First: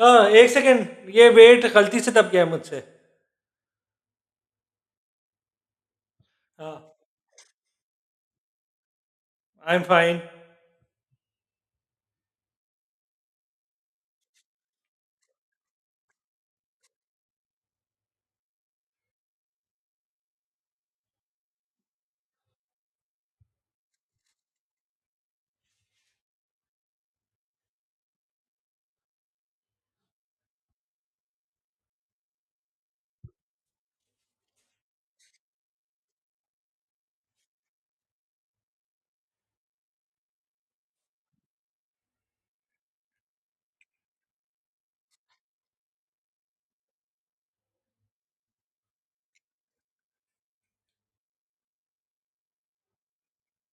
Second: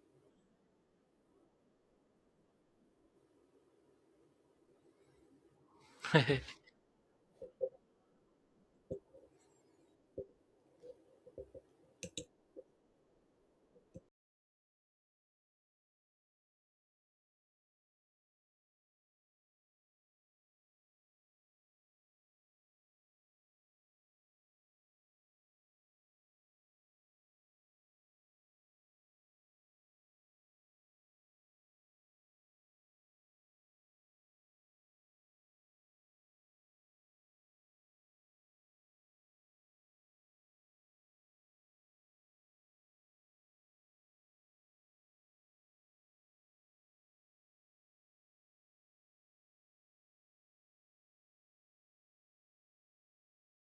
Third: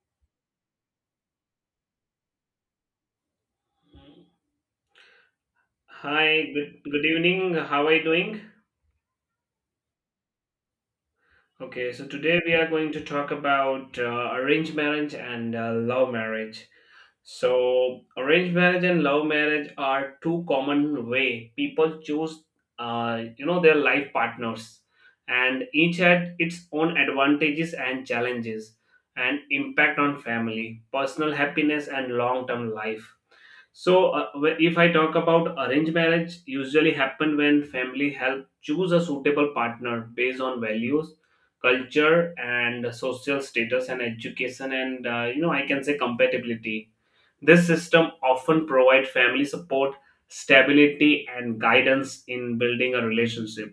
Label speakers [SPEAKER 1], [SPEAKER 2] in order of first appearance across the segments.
[SPEAKER 1] हाँ, 1 सेकंड ये वेट गलती से दब गया मुझसे।
[SPEAKER 2] Hi, good,
[SPEAKER 1] हाँ,
[SPEAKER 2] good evening. How are you doing?
[SPEAKER 1] I am fine.
[SPEAKER 2] Okay, so today we are going to talk about arranged marriage and love marriage. So, arranged marriage and love marriage are two common way people choose, their life partners, and each had its own advantages and challenges, and impact on family, personal happiness, and long-term life. So, if I talk about arranged marriage, usually happen when family help choose a suitable partner based on values, culture, and social status and education, and I can say compatibility. This system often provide family support, stability, and guidance in building a relationship,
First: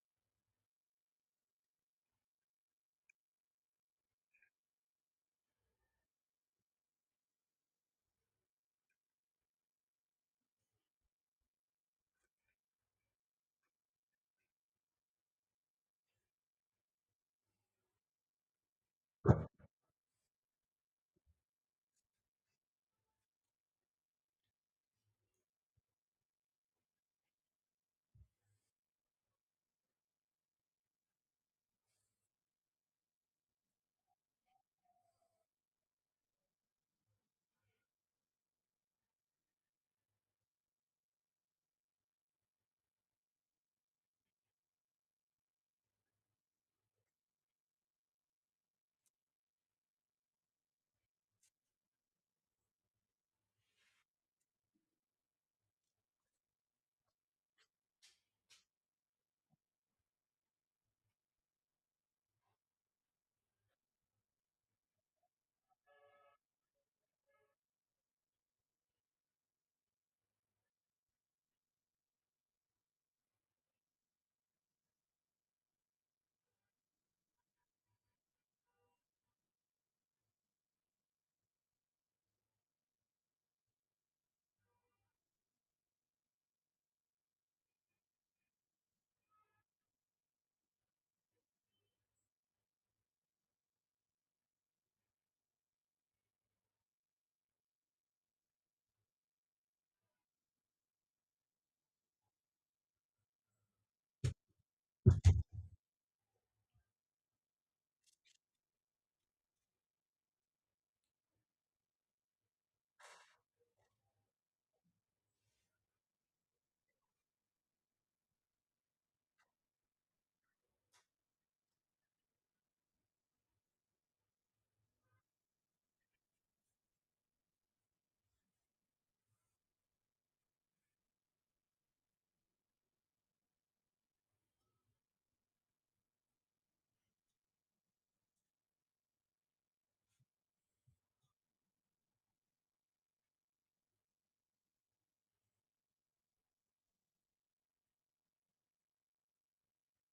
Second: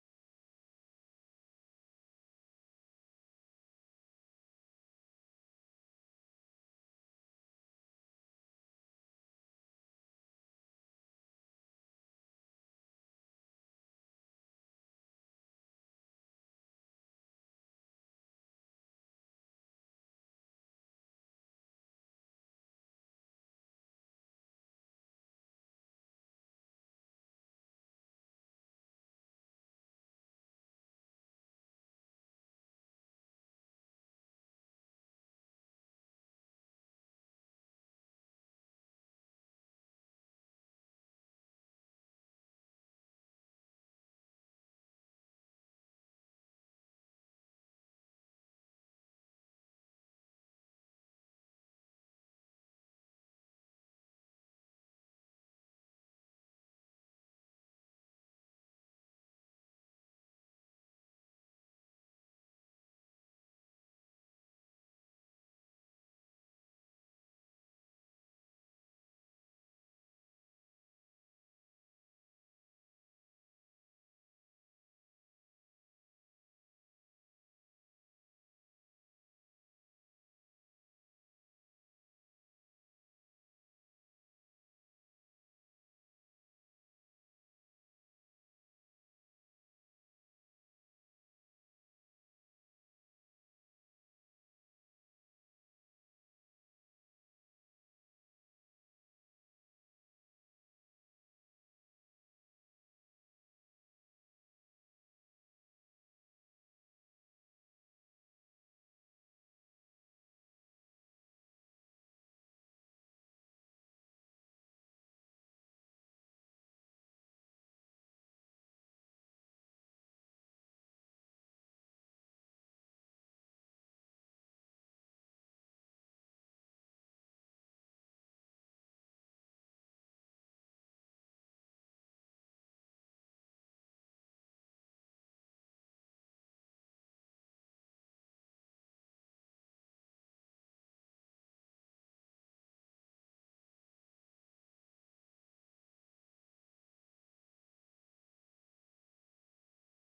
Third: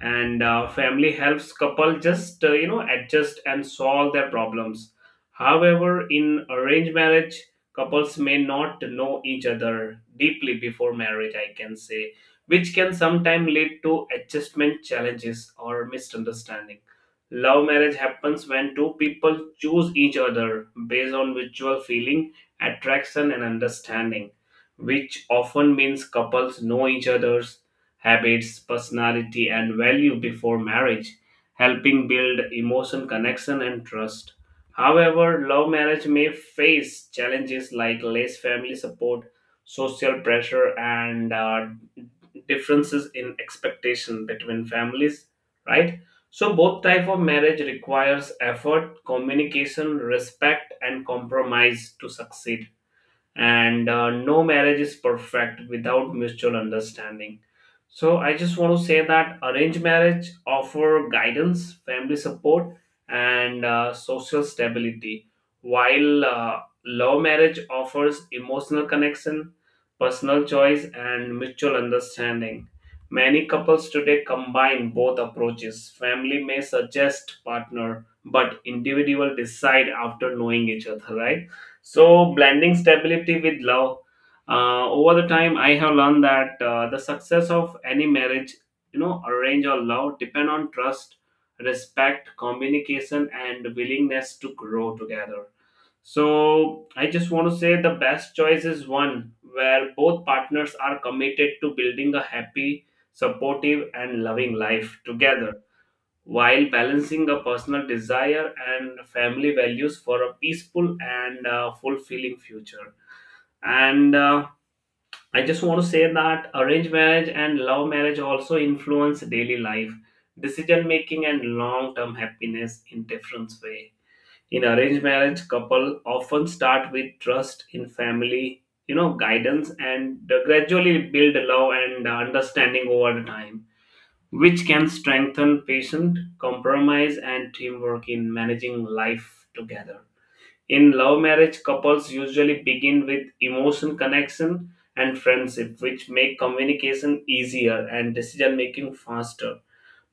[SPEAKER 2] and family helps couple just adjust and solve their problems. However, in arranged marriage couples may not know each other deeply before marriage, I can say, which can sometimes lead to adjustment challenges or misunderstanding. Love marriage happens when two people choose each other based on mutual feeling, attraction, and understanding, which often means couples know each other's habits, personality, and value before marriage, helping build emotion connection and trust. However, love marriage may face challenges like less family support, social pressure, and differences in expectation between families, right? So both type of marriage requires effort, communication, respect and compromise to succeed, and no marriage is perfect without mutual understanding. So I just want to say that arranged marriage offer guidance, family support, and social stability, while love marriage offers emotional connection, personal choice, and mutual understanding. Many couples today combine both approaches. Family may suggest partner but individual decide after knowing each other, right? So, blending stability with love. Over the time, I have learned that the success of any marriage, you know, arrange or love, depend on trust, respect, communication, and willingness to grow together. So, I just want to say the best choice is one where both partners are committed to building a happy, supportive, and loving life together, while balancing a personal desire and family values for a peaceful and fulfilling future. And I just want to say that arranged marriage and love marriage also influence daily life, decision making, and long term happiness in different way. In arranged marriage, couple often start with trust in family, you know, guidance, and gradually build love and understanding over the time, which can strengthen patient compromise, and teamwork in managing life together. In love marriage, couples usually begin with emotion connection and friendship, which make communication easier and decision making faster.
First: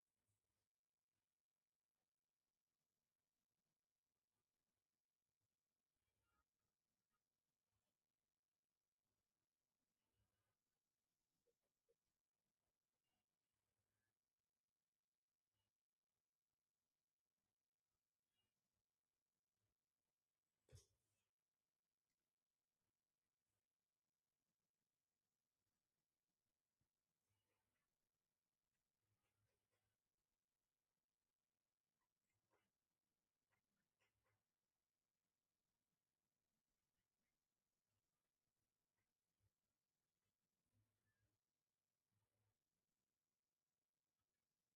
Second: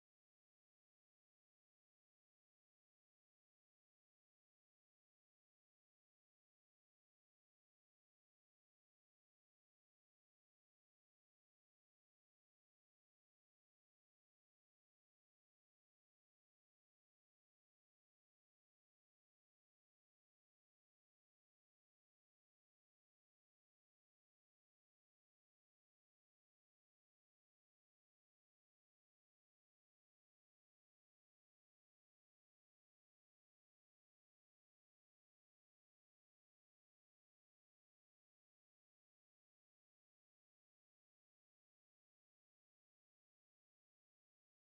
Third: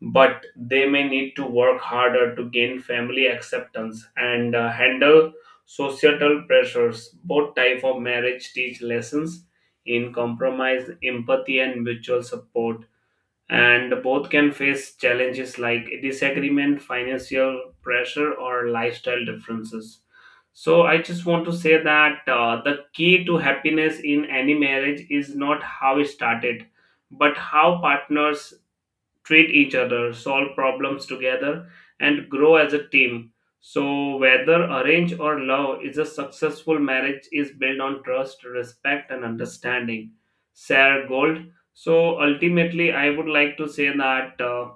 [SPEAKER 2] But they may need to work harder to gain family acceptance and handle societal pressures. Both type of marriage teach lessons in compromise, empathy, and mutual support, and both can face challenges like disagreement, financial pressure, or lifestyle differences. So, I just want to say that the key to happiness in any marriage is not how it started, but how partners treat each other, solve problems together, and grow as a team. So, whether arrange or love, is a successful marriage is built on trust, respect, and understanding. Sarah Gold. So, ultimately, I would like to say that.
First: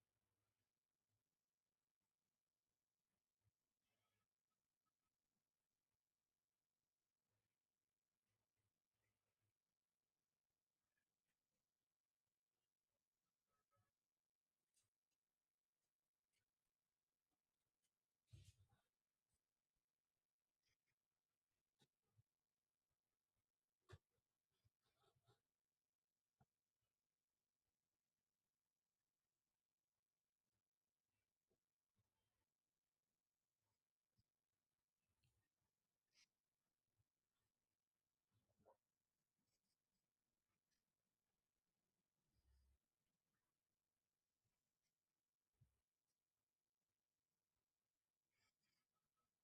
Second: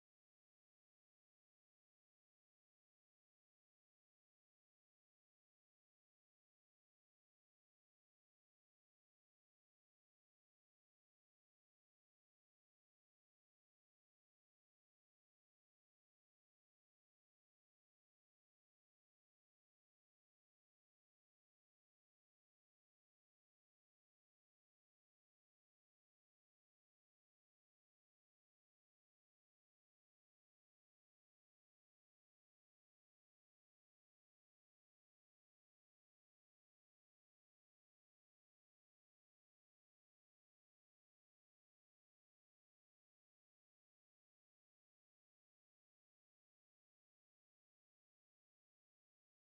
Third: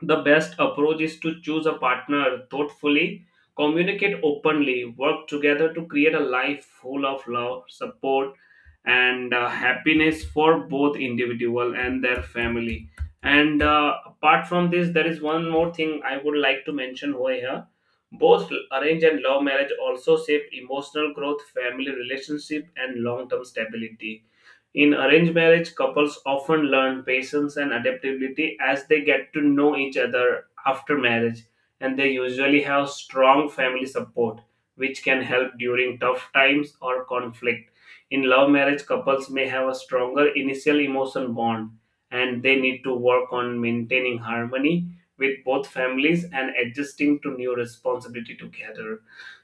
[SPEAKER 2] The best approach is to choose a partner thoughtfully, communicate openly, work together to create a life full of love, support, and happiness for both individual and their family. And Apart from this, there is one more thing I would like to mention over here. Both arranged and love marriage also shape emotional growth, family relationship, and long-term stability. In arranged marriage, couples often learn patience and adaptability as they get to know each other after marriage, and they usually have strong family support, which can help during tough times or conflict. In love marriage, couples may have a stronger initial emotion bond, and they need to work on maintaining harmony with both families and adjusting to new responsibility together.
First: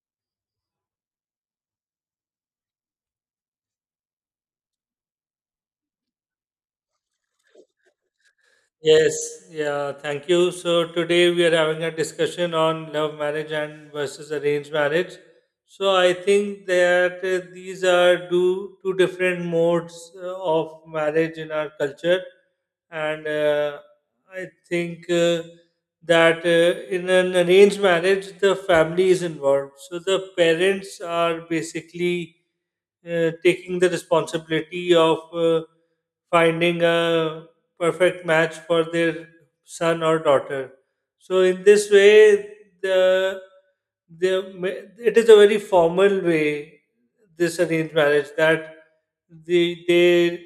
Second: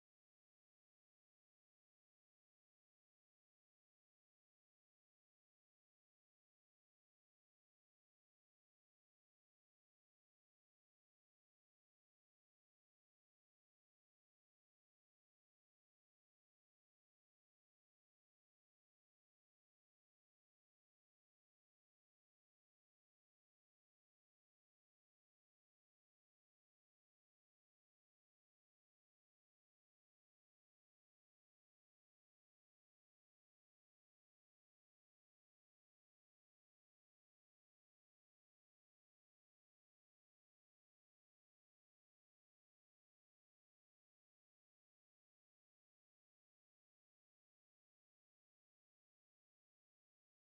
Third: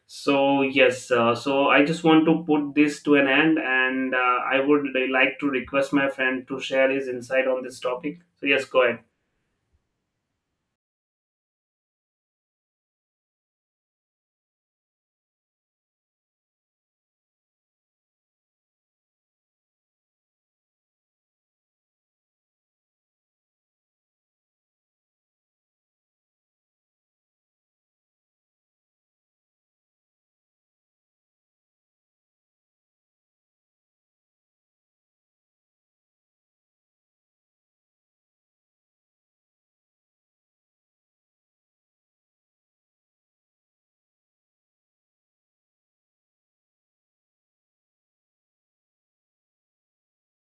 [SPEAKER 2] So yes, so I just want to put this to an end, and I would like to request my friend to share his insight on this topic. So yes, go ahead.
[SPEAKER 1] Yes, yeah, thank you. So today we are having a discussion on love marriage and versus arranged marriage. So I think that these are two different modes of marriage in our culture, and I think that in an arranged marriage, the family is involved. So the parents are basically taking the responsibility of finding a perfect match for their son or daughter. So in this way, the it is a very formal way, this arranged marriage, that they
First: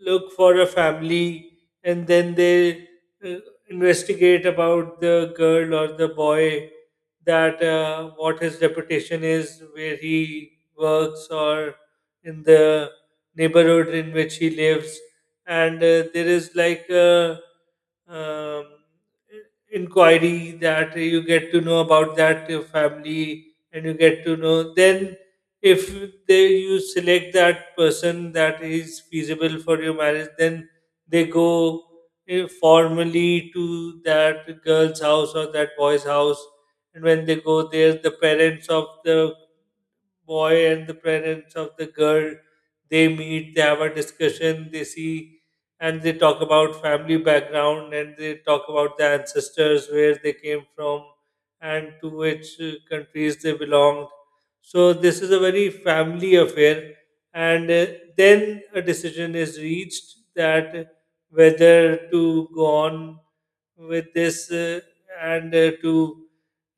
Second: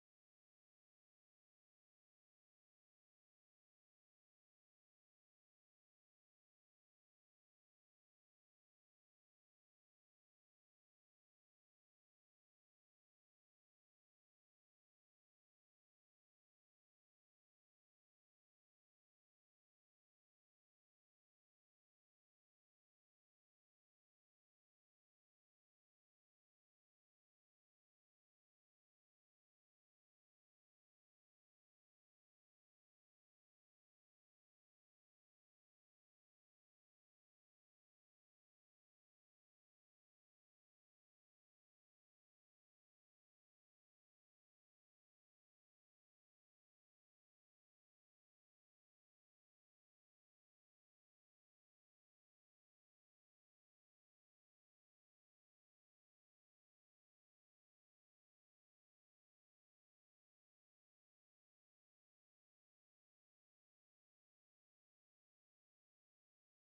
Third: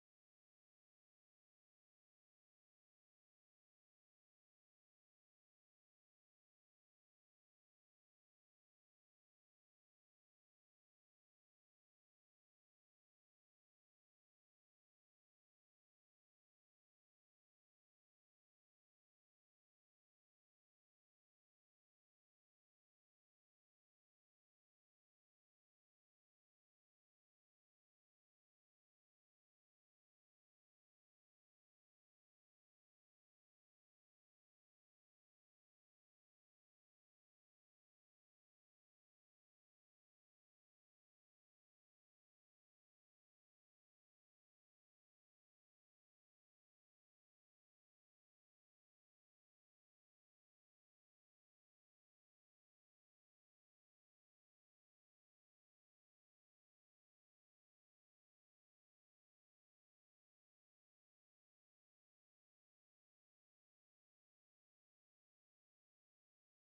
[SPEAKER 1] look for a family and then they uh, investigate about the girl or the boy, that what his reputation is, where he works, or in the neighborhood in which he lives. And there is like a um, inquiry that you get to know about that family, and you get to know then if they you select that person that is feasible for your marriage. Then they go formally to that girl's house or that boy's house, and when they go there, the parents of the boy and the parents of the girl, they meet, they have a discussion, they see, and they talk about family background, and they talk about their ancestors, where they came from and to which countries they belonged. So this is a very family affair, and then a decision is reached, that whether to go on with this and to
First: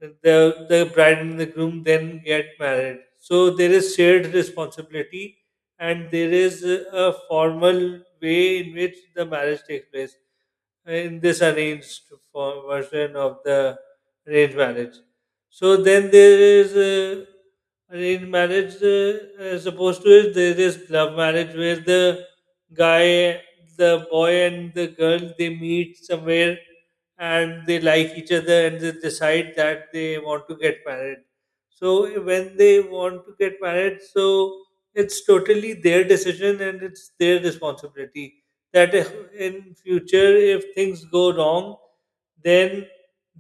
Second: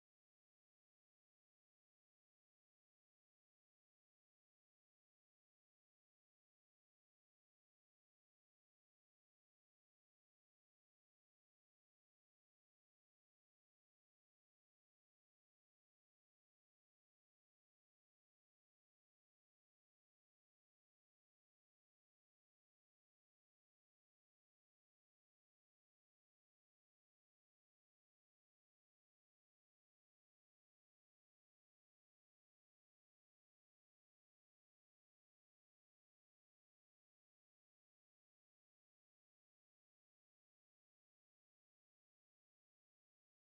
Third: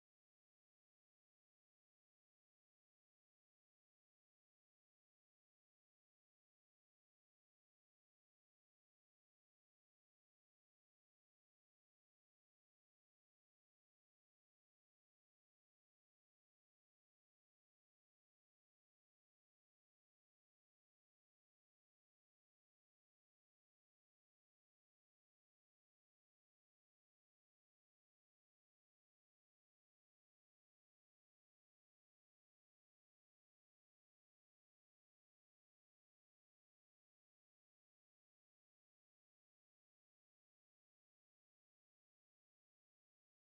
[SPEAKER 1] the bride and the groom then get married, so there is shared responsibility, and there is a formal way in which the marriage takes place in this arranged for version of the arranged marriage. So then there is arranged marriage, as opposed to it, there is love marriage, where the guy, boy and the girl, they meet somewhere and they like each other and they decide that they want to get married. So when they want to get married, so it's totally their decision and it's their responsibility, that if in future, if things go wrong, then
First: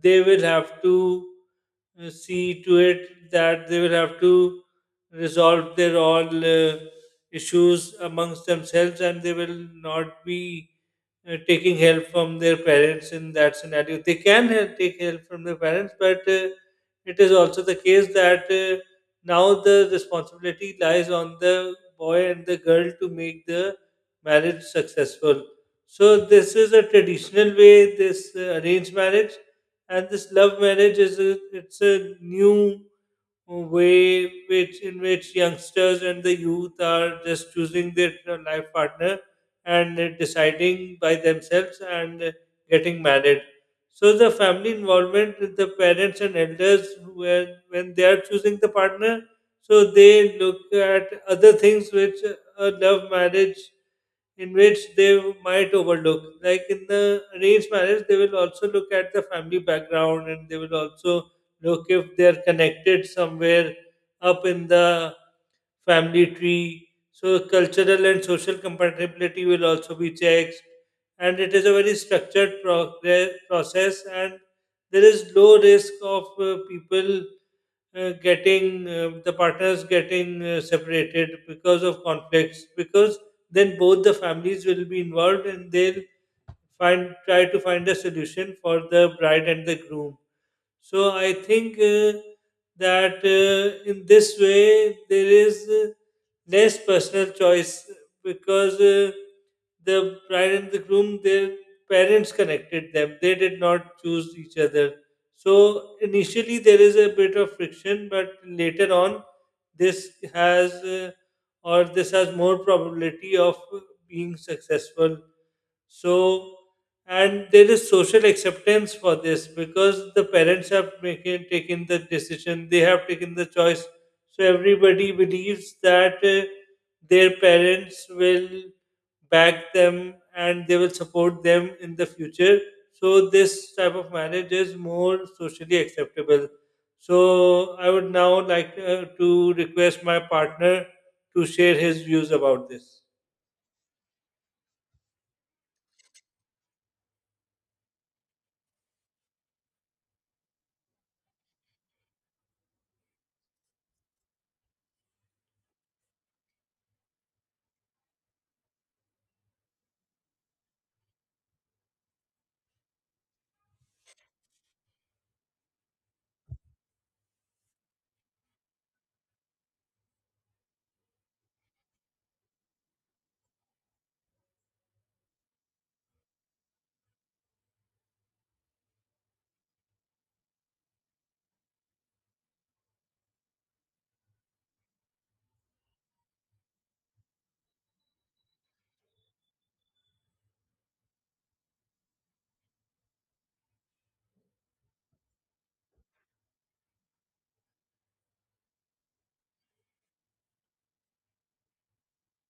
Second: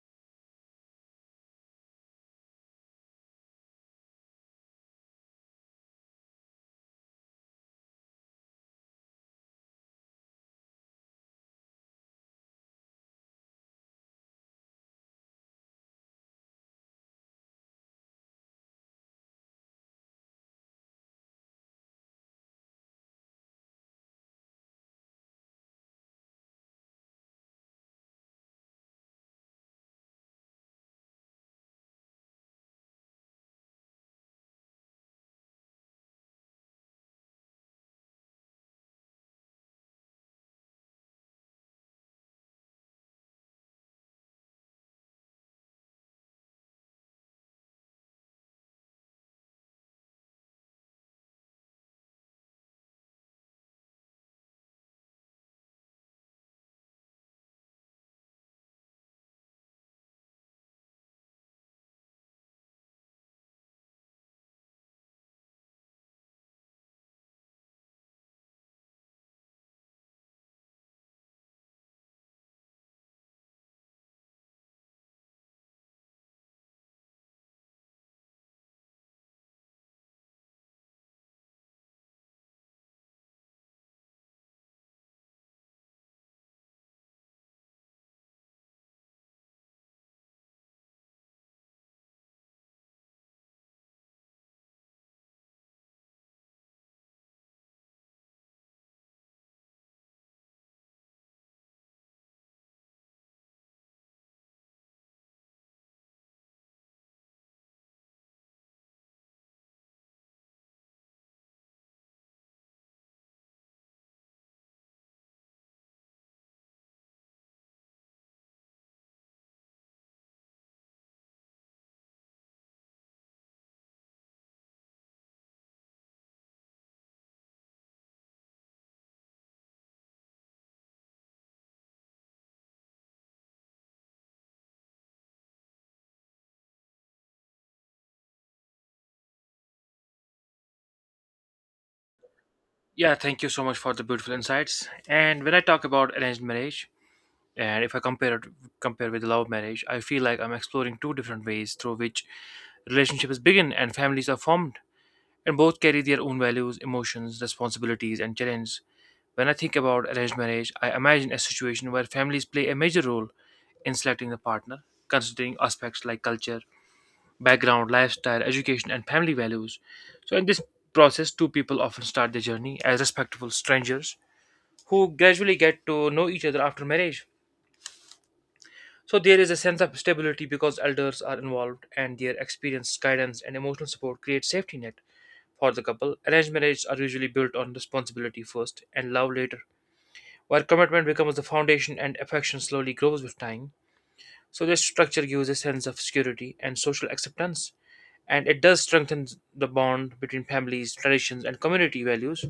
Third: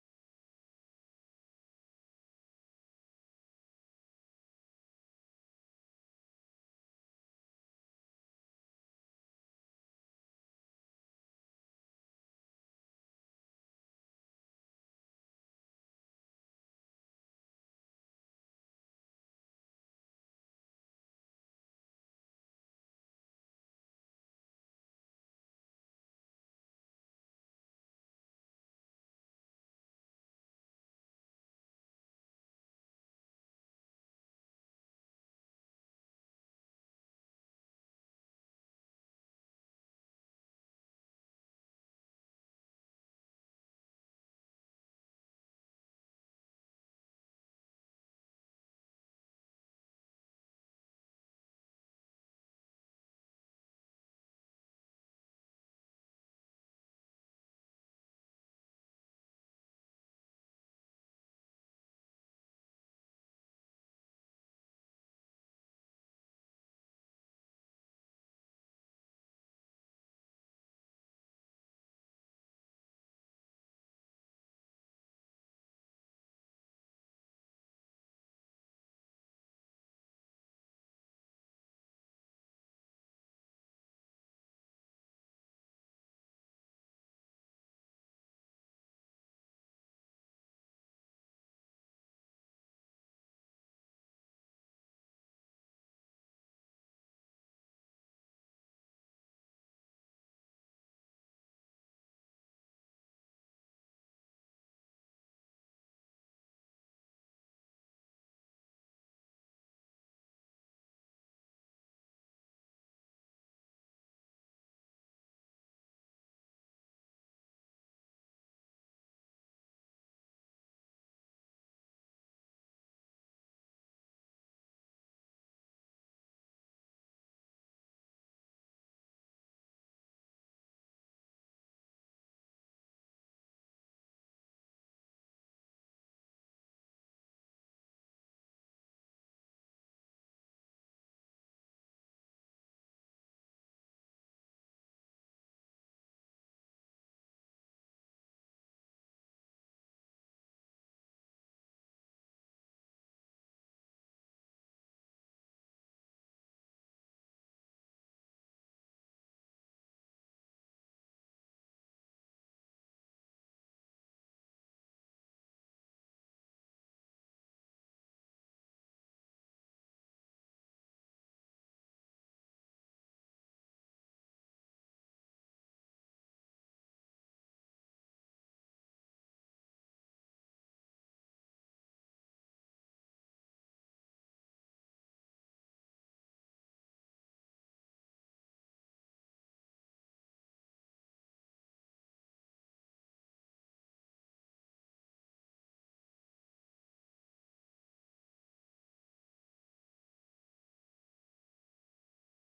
[SPEAKER 1] they will have to see to it that they will have to resolve their all issues amongst themselves, and they will not be taking help from their parents in that scenario. They can help, take help from their parents, but it is also the case that now the responsibility lies on the boy and the girl to make the marriage successful. So this is a traditional way, this arranged marriage, and this love marriage is it's a new way which in which youngsters and the youth are just choosing their life partner and deciding by themselves and getting married. So the family involvement with the parents and elders, where when they are choosing the partner, so they look at other things which a love marriage, in which they might overlook. Like in the arranged marriage, they will also look at the family background, and they will also look if they are connected somewhere up in the family tree. So cultural and social compatibility will also be checked. And it is a very structured process, and there is low risk of people getting the partners getting separated because of conflicts, because then both the families will be involved and they'll find try to find a solution for the bride and the groom. So I think that in this way there is less personal choice, because the bride and the groom, their parents connected them. They did not choose each other. So initially there is a bit of friction, but later on this has or this has more probability of being successful. So, and there is social acceptance for this, because the parents have taken the decision, they have taken the choice. So everybody believes that their parents will back them and they will support them in the future. So this type of marriage is more socially acceptable. So I would now like to request my partner to share his views about this.
[SPEAKER 3] Yeah, thank you so much for the beautiful insights. And when I talk about arranged marriage, and if I compare it compare with love marriage, I feel like I'm exploring two different ways through which relationships begin and families are formed, and both carry their own values, emotions, responsibilities, and challenges. When I think about arranged marriage, I imagine a situation where families play a major role in selecting a partner, considering aspects like culture, background, lifestyle, education, and family values. So, in this process, two people often start their journey as respectful strangers who gradually get to know each other after marriage. So, there is a sense of stability because elders are involved and their experience, guidance, and emotional support create safety net for the couple. Arranged marriages are usually built on responsibility first and love later, where commitment becomes the foundation and affection slowly grows with time. So, this structure gives a sense of security and social acceptance and it does strengthen the bond between families, traditions, and community values.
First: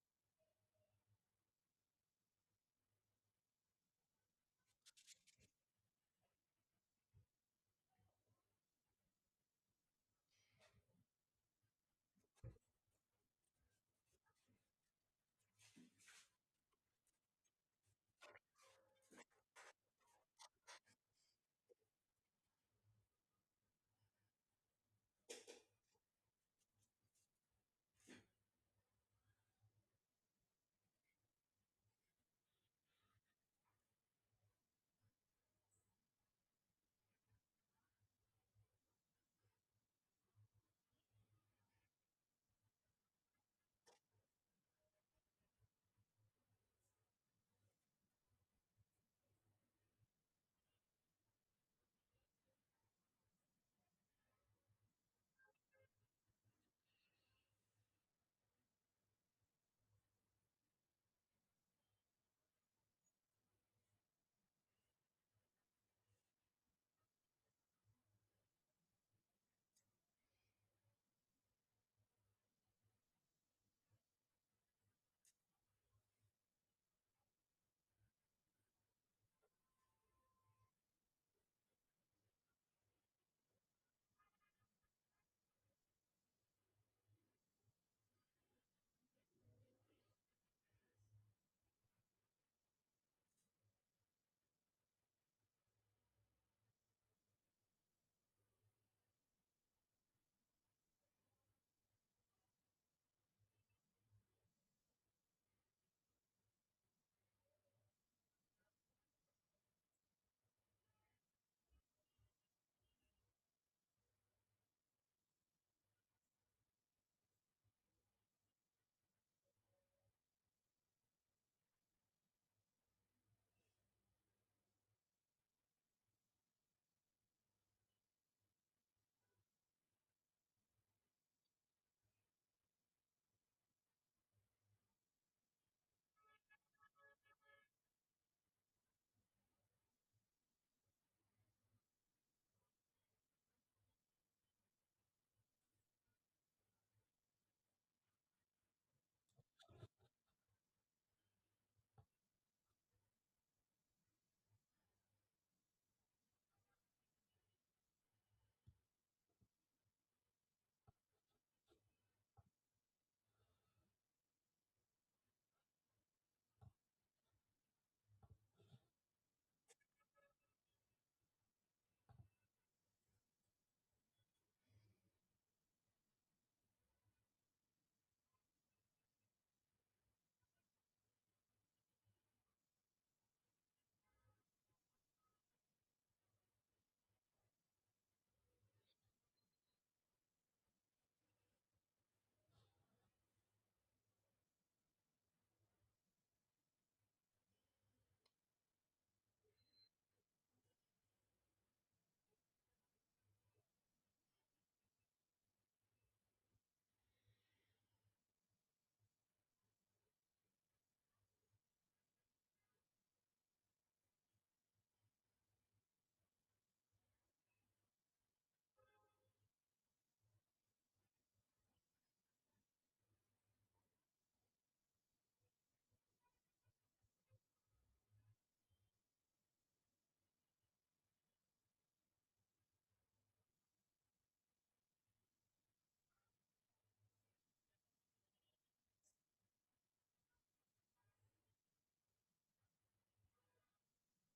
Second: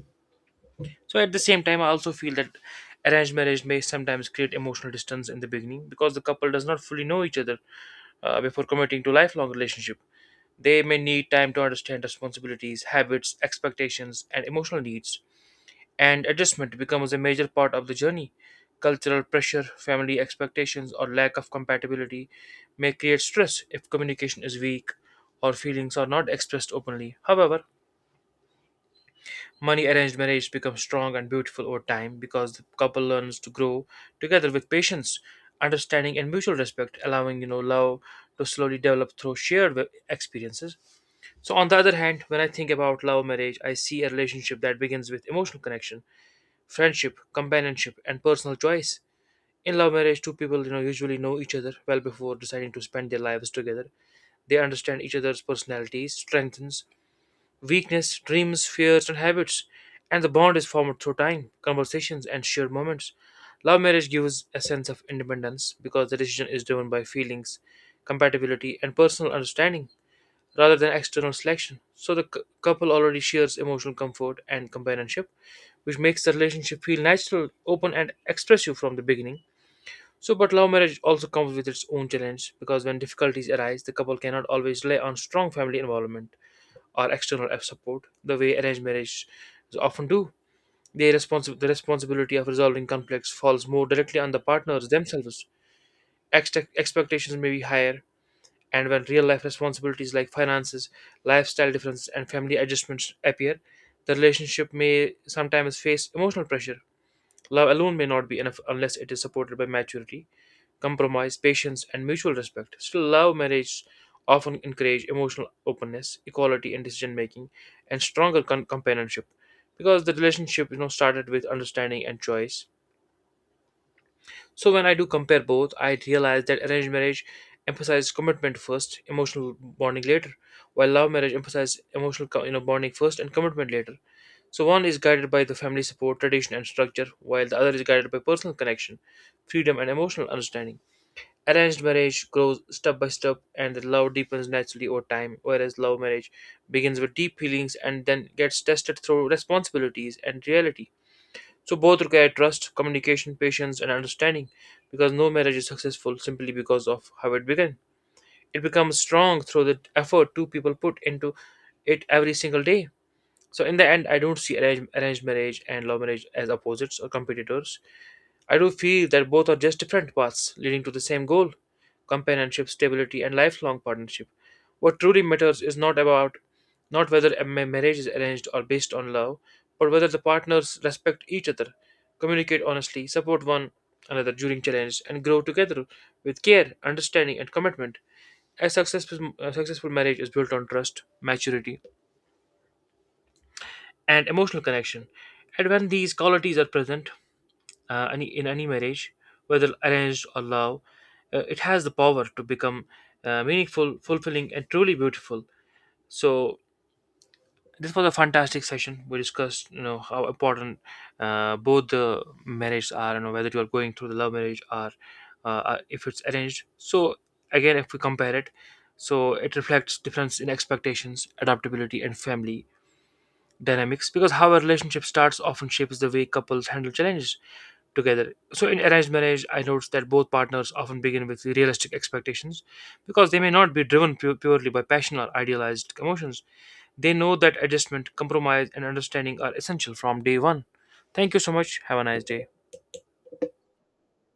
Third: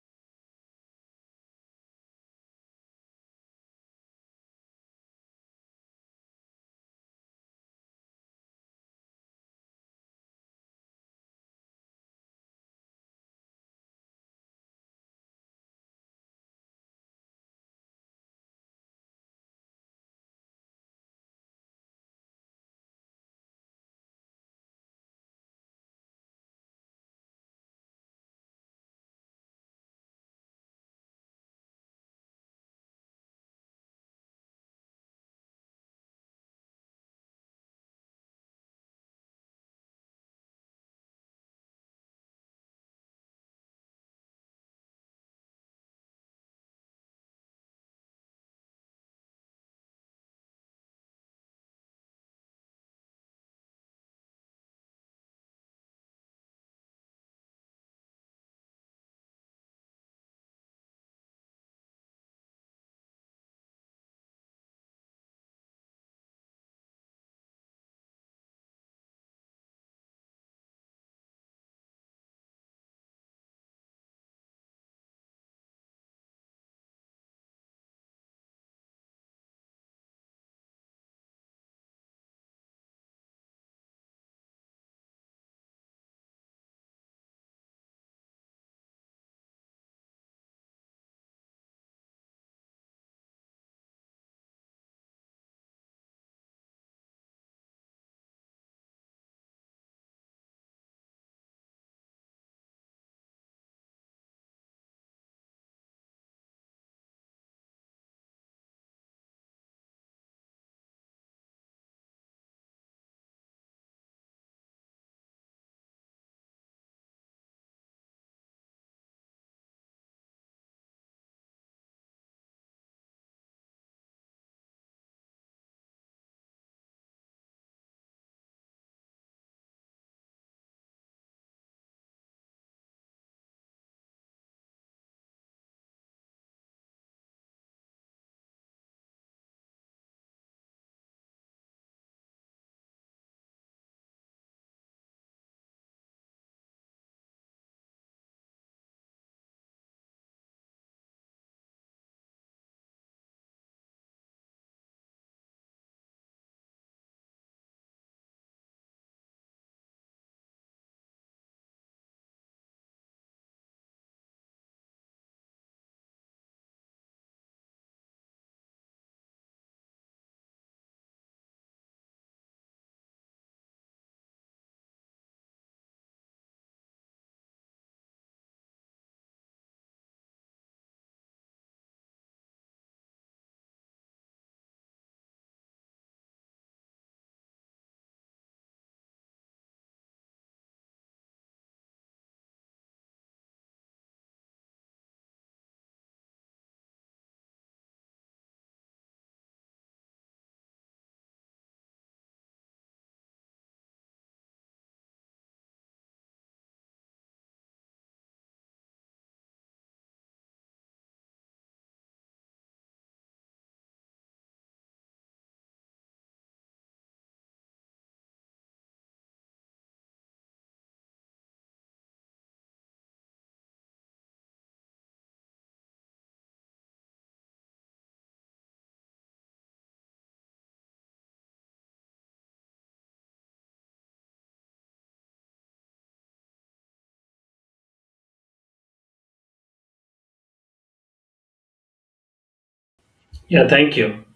[SPEAKER 3] So at the same time, I also feel that arranged marriage may sometimes create emotional distance in the beginning because the couple does not fully know each other before committing to lifelong relationship. They may need time to understand responsibilities, habits, expectations, and emotional needs and adjustment becomes a major part of the journey. Cultural pressure, family expectations, or lack of compatibility may create stress if communication is weak or feelings are not expressed openly. However, money arranged marriage becomes strong and beautiful over time because the couple learns to grow together with patience, understanding, and mutual respect, allowing love to slowly develop through shared experiences. So, on the other hand, when I think about love marriage, I see a relationship that begins with emotional connection friendship, companionship, and personal choice. In love marriage, two people usually know each other well before deciding to spend their lives together. They understand each other's personalities, strengths, weakness, dreams, fears, and habits, and the bond is formed through time, conversations, and shared moments. Love marriage gives a sense of independence because the decision is driven by feelings, compatibility, and personal understanding rather than external selection. So the couple already shares emotional comfort and companionship, which makes the relationship feel natural, open, and expressive from the beginning. So, but love marriage also comes with its own challenge because when difficulties arise, the couple cannot always rely on strong family involvement or external support the way arranged marriage often do. The responsibility of resolving conflicts falls more directly on the partners themselves. Expectations may be higher, and when real life responsibilities like finances, lifestyle differences, and family adjustments appear, the relationship may sometimes face emotional pressure. Love alone may not be enough unless it is supported by maturity, compromise, patience, and mutual respect. Still, love marriages often encourage emotional openness, equality in decision making, and stronger companionship because the relationship started with understanding and choice so when I do compare both, I realize that arranged marriage emphasizes commitment first, emotional bonding later, while love marriage emphasizes emotional bonding first and commitment later. So one is guided by the family support, tradition, and structure, while the other is guided by personal connection, freedom, and emotional understanding. Arranged marriage grows step by step, and the love deepens naturally over time, whereas love marriage begins with deep feelings and then gets tested through responsibilities and reality. So both require trust, communication, patience, and understanding because no marriage is successful simply because of how it began. It becomes strong through the effort two people put into it every single day. So in the end, I don't see arranged marriage and love marriage as opposites or competitors. I do feel that both are just different paths leading to the same goal companionship, stability, and lifelong partnership. What truly matters is not whether a marriage is arranged or based on love, but whether the partners respect each other, communicate honestly, support one another during challenges, and grow together with care, understanding, and commitment. A successful marriage is built on trust, maturity, and emotional connection. And when these qualities are present, any in any marriage, whether arranged or love, it has the power to become meaningful, fulfilling, and truly beautiful. So this was a fantastic session. We discussed, you know, how important both the marriages are, you know, whether you are going through the love marriage or if it's arranged. So again, if we compare it, so it reflects difference in expectations, adaptability, and family dynamics because how a relationship starts often shapes the way couples handle challenges together. So in arranged marriage, I noticed that both partners often begin with realistic expectations because they may not be driven purely by passion or idealized emotions. They know that adjustment, compromise, and understanding are essential from day one. Thank you so much. Have a nice day.
[SPEAKER 2] Yeah, thank you.